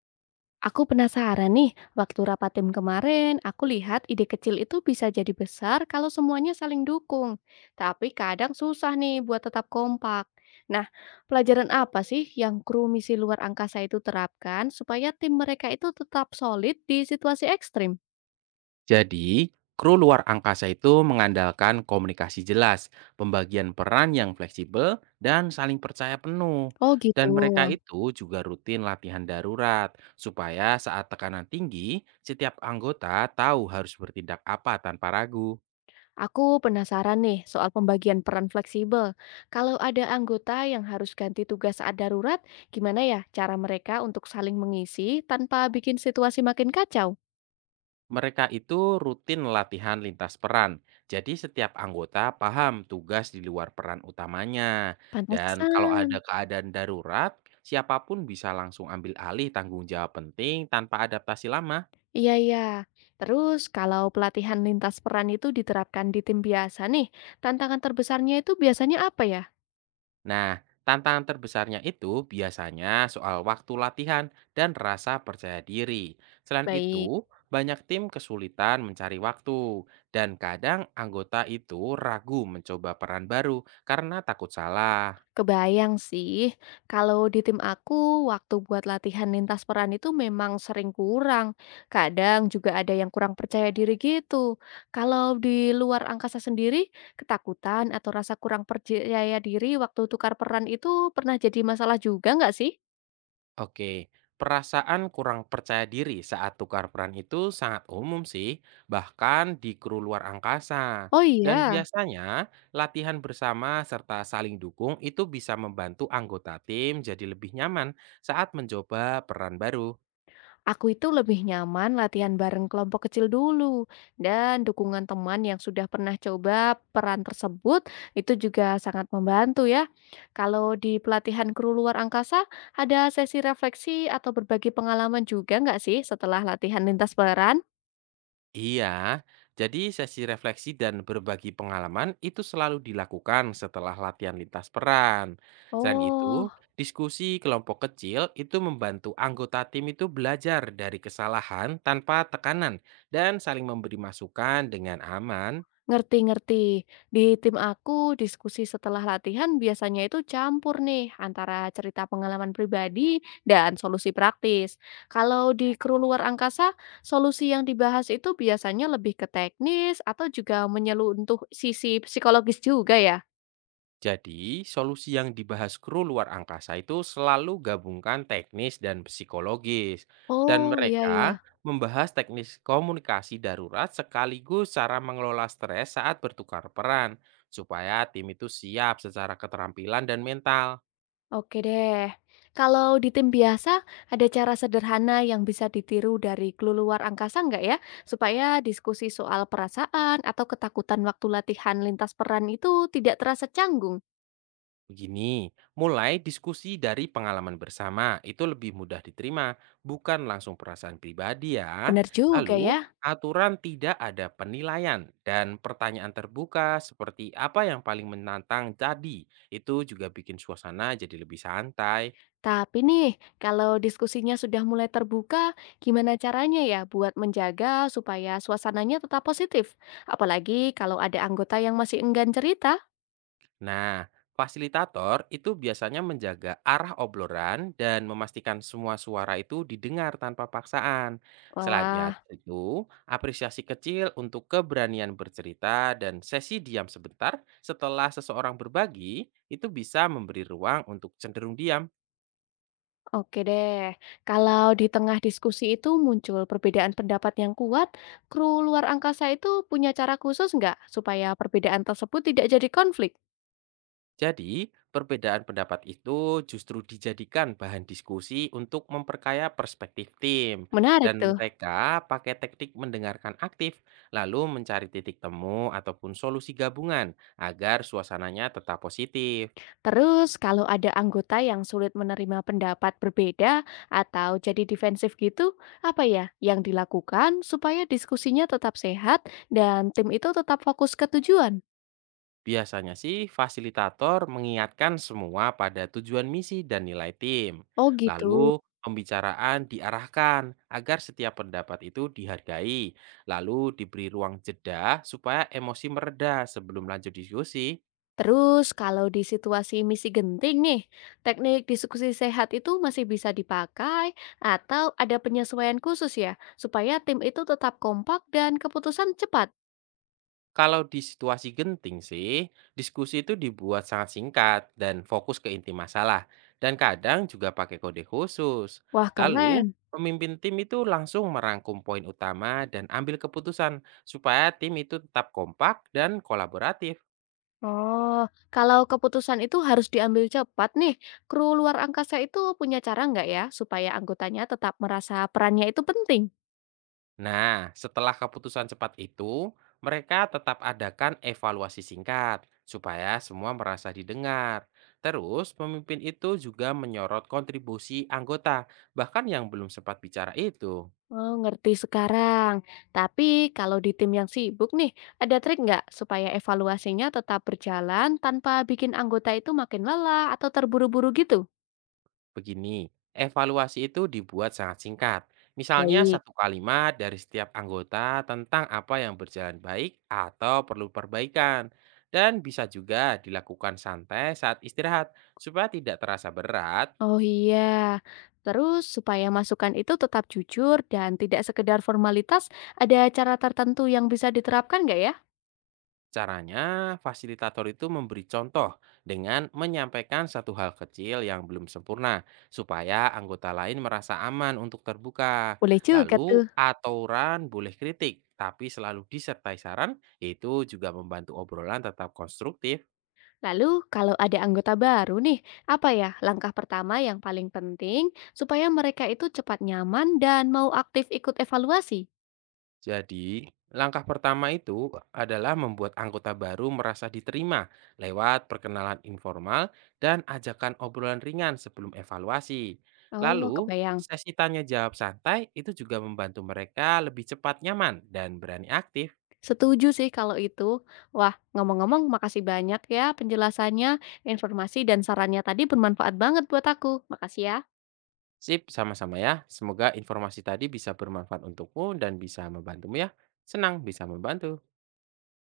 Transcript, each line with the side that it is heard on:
left: Aku penasaran nih, waktu rapat tim kemarin, aku lihat ide kecil itu bisa jadi besar kalau semuanya saling dukung. Tapi kadang susah nih buat tetap kompak. Nah, pelajaran apa sih yang kru misi luar angkasa itu terapkan supaya tim mereka itu tetap solid di situasi ekstrim?
right: Jadi, kru luar angkasa itu mengandalkan komunikasi jelas, pembagian peran yang fleksibel, dan saling percaya penuh.
left: Oh gitu.
right: Dan mereka itu juga rutin latihan darurat, supaya saat tekanan tinggi, setiap anggota tahu harus bertindak apa tanpa ragu.
left: Aku penasaran nih soal pembagian peran fleksibel. Kalau ada anggota yang harus ganti tugas saat darurat, gimana ya cara mereka untuk saling mengisi tanpa bikin situasi makin kacau?
right: Mereka itu rutin latihan lintas peran, jadi setiap anggota paham tugas di luar peran utamanya. Dan kalau ada
left: Pantesan.
right: keadaan darurat, siapapun bisa langsung ambil alih tanggung jawab penting tanpa adaptasi lama.
left: Iya iya. Terus kalau pelatihan lintas peran itu diterapkan di tim biasa nih, tantangan terbesarnya itu biasanya apa ya?
right: Nah, tantangan terbesarnya itu biasanya soal waktu latihan dan rasa percaya diri. Selain
left: Baik,
right: itu, banyak tim kesulitan mencari waktu, dan kadang anggota itu ragu mencoba peran baru karena takut salah.
left: kebayang sih. Kalau di tim aku, waktu buat latihan lintas peran itu memang sering kurang. Kadang juga ada yang kurang percaya diri gitu. Kalau di luar angkasa sendiri, ketakutan atau rasa kurang percaya diri waktu tukar peran itu pernah jadi masalah juga nggak sih?
right: Oke, perasaan kurang percaya diri saat tukar peran itu sangat umum sih, bahkan di kru luar angkasa.
left: Oh
right: Dan
left: iya.
right: biasanya, latihan bersama serta saling dukung itu bisa membantu anggota tim jadi lebih nyaman saat mencoba peran baru.
left: Aku itu lebih nyaman latihan bareng kelompok kecil dulu, dan dukungan teman yang sudah pernah coba peran tersebut itu juga sangat membantu ya. Kalau di pelatihan kru luar angkasa, ada sesi refleksi atau berbagi pengalaman juga nggak sih setelah latihan lintas peran?
right: Iya, jadi sesi refleksi dan berbagi pengalaman itu selalu dilakukan setelah latihan lintas peran. Selain
left: Oh.
right: itu, diskusi kelompok kecil itu membantu anggota tim itu belajar dari kesalahan tanpa tekanan dan saling memberi masukan dengan aman.
left: Ngerti ngerti. Di tim aku, diskusi setelah latihan biasanya itu campur nih antara cerita pengalaman pribadi dan solusi praktis. Kalau di kru luar angkasa, solusi yang dibahas itu biasanya lebih ke teknis atau juga menyeluruh sisi psikologis juga ya?
right: Jadi, solusi yang dibahas kru luar angkasa itu selalu gabungkan teknis dan psikologis. Dan
left: Oh, iya iya.
right: mereka membahas teknis komunikasi darurat sekaligus cara mengelola stres saat bertukar peran, supaya tim itu siap secara keterampilan dan mental.
left: Oke deh. Kalau di tim biasa, ada cara sederhana yang bisa ditiru dari keluluar angkasa nggak ya? Supaya diskusi soal perasaan atau ketakutan waktu latihan lintas peran itu tidak terasa canggung.
right: Begini, mulai diskusi dari pengalaman bersama itu lebih mudah diterima, bukan langsung perasaan pribadi ya.
left: Benar juga
right: Lalu,
left: ya.
right: aturan tidak ada penilaian dan pertanyaan terbuka seperti apa yang paling menantang tadi, itu juga bikin suasana jadi lebih santai.
left: Tapi nih, kalau diskusinya sudah mulai terbuka, gimana caranya ya buat menjaga supaya suasananya tetap positif? Apalagi kalau ada anggota yang masih enggan cerita.
right: Nah, fasilitator itu biasanya menjaga arah obrolan dan memastikan semua suara itu didengar tanpa paksaan. Selain
left: Wah.
right: itu, apresiasi kecil untuk keberanian bercerita dan sesi diam sebentar setelah seseorang berbagi itu bisa memberi ruang untuk cenderung diam.
left: Oke deh, kalau di tengah diskusi itu muncul perbedaan pendapat yang kuat, kru luar angkasa itu punya cara khusus nggak supaya perbedaan tersebut tidak jadi konflik?
right: Jadi, perbedaan pendapat itu justru dijadikan bahan diskusi untuk memperkaya perspektif tim,
left: Menarik
right: dan
left: tuh.
right: mereka pakai teknik mendengarkan aktif, lalu mencari titik temu ataupun solusi gabungan agar suasananya tetap positif.
left: Terus kalau ada anggota yang sulit menerima pendapat berbeda atau jadi defensif gitu, apa ya yang dilakukan supaya diskusinya tetap sehat dan tim itu tetap fokus ke tujuan?
right: Biasanya sih, fasilitator mengingatkan semua pada tujuan misi dan nilai tim.
left: Oh gitu.
right: Lalu, pembicaraan diarahkan agar setiap pendapat itu dihargai. Lalu, diberi ruang jeda supaya emosi mereda sebelum lanjut diskusi.
left: Terus kalau di situasi misi genting nih, teknik diskusi sehat itu masih bisa dipakai atau ada penyesuaian khusus ya, supaya tim itu tetap kompak dan keputusan cepat.
right: Kalau di situasi genting sih, diskusi itu dibuat sangat singkat dan fokus ke inti masalah, dan kadang juga pakai kode khusus.
left: Wah
right: Lalu,
left: keren.
right: pemimpin tim itu langsung merangkum poin utama dan ambil keputusan supaya tim itu tetap kompak dan kolaboratif.
left: Oh, kalau keputusan itu harus diambil cepat nih, kru luar angkasa itu punya cara nggak ya supaya anggotanya tetap merasa perannya itu penting?
right: Nah, setelah keputusan cepat itu, mereka tetap adakan evaluasi singkat supaya semua merasa didengar. Terus, pemimpin itu juga menyorot kontribusi anggota, bahkan yang belum sempat bicara itu.
left: Oh, ngerti sekarang. Tapi kalau di tim yang sibuk nih, ada trik nggak supaya evaluasinya tetap berjalan tanpa bikin anggota itu makin lelah atau terburu-buru gitu?
right: Begini, evaluasi itu dibuat sangat singkat. Misalnya
left: Baik.
right: satu kalimat dari setiap anggota tentang apa yang berjalan baik atau perlu perbaikan. Dan bisa juga dilakukan santai saat istirahat supaya tidak terasa berat.
left: Oh iya. Terus supaya masukan itu tetap jujur dan tidak sekedar formalitas, ada cara tertentu yang bisa diterapkan nggak ya?
right: Caranya, fasilitator itu memberi contoh dengan menyampaikan satu hal kecil yang belum sempurna, supaya anggota lain merasa aman untuk terbuka.
left: Boleh juga
right: Lalu,
left: tuh.
right: aturan boleh kritik, tapi selalu disertai saran, itu juga membantu obrolan tetap konstruktif.
left: Lalu kalau ada anggota baru nih, apa ya langkah pertama yang paling penting supaya mereka itu cepat nyaman dan mau aktif ikut evaluasi?
right: Jadi, langkah pertama itu adalah membuat anggota baru merasa diterima lewat perkenalan informal dan ajakan obrolan ringan sebelum evaluasi.
left: Oh,
right: Lalu,
left: kebayang.
right: sesi tanya jawab santai itu juga membantu mereka lebih cepat nyaman dan berani aktif.
left: Setuju sih kalau itu. Wah, ngomong-ngomong makasih banyak ya penjelasannya, informasi dan sarannya tadi bermanfaat banget buat aku. Makasih ya.
right: Sip, sama-sama ya. Semoga informasi tadi bisa bermanfaat untukmu dan bisa membantumu ya. Senang bisa membantu.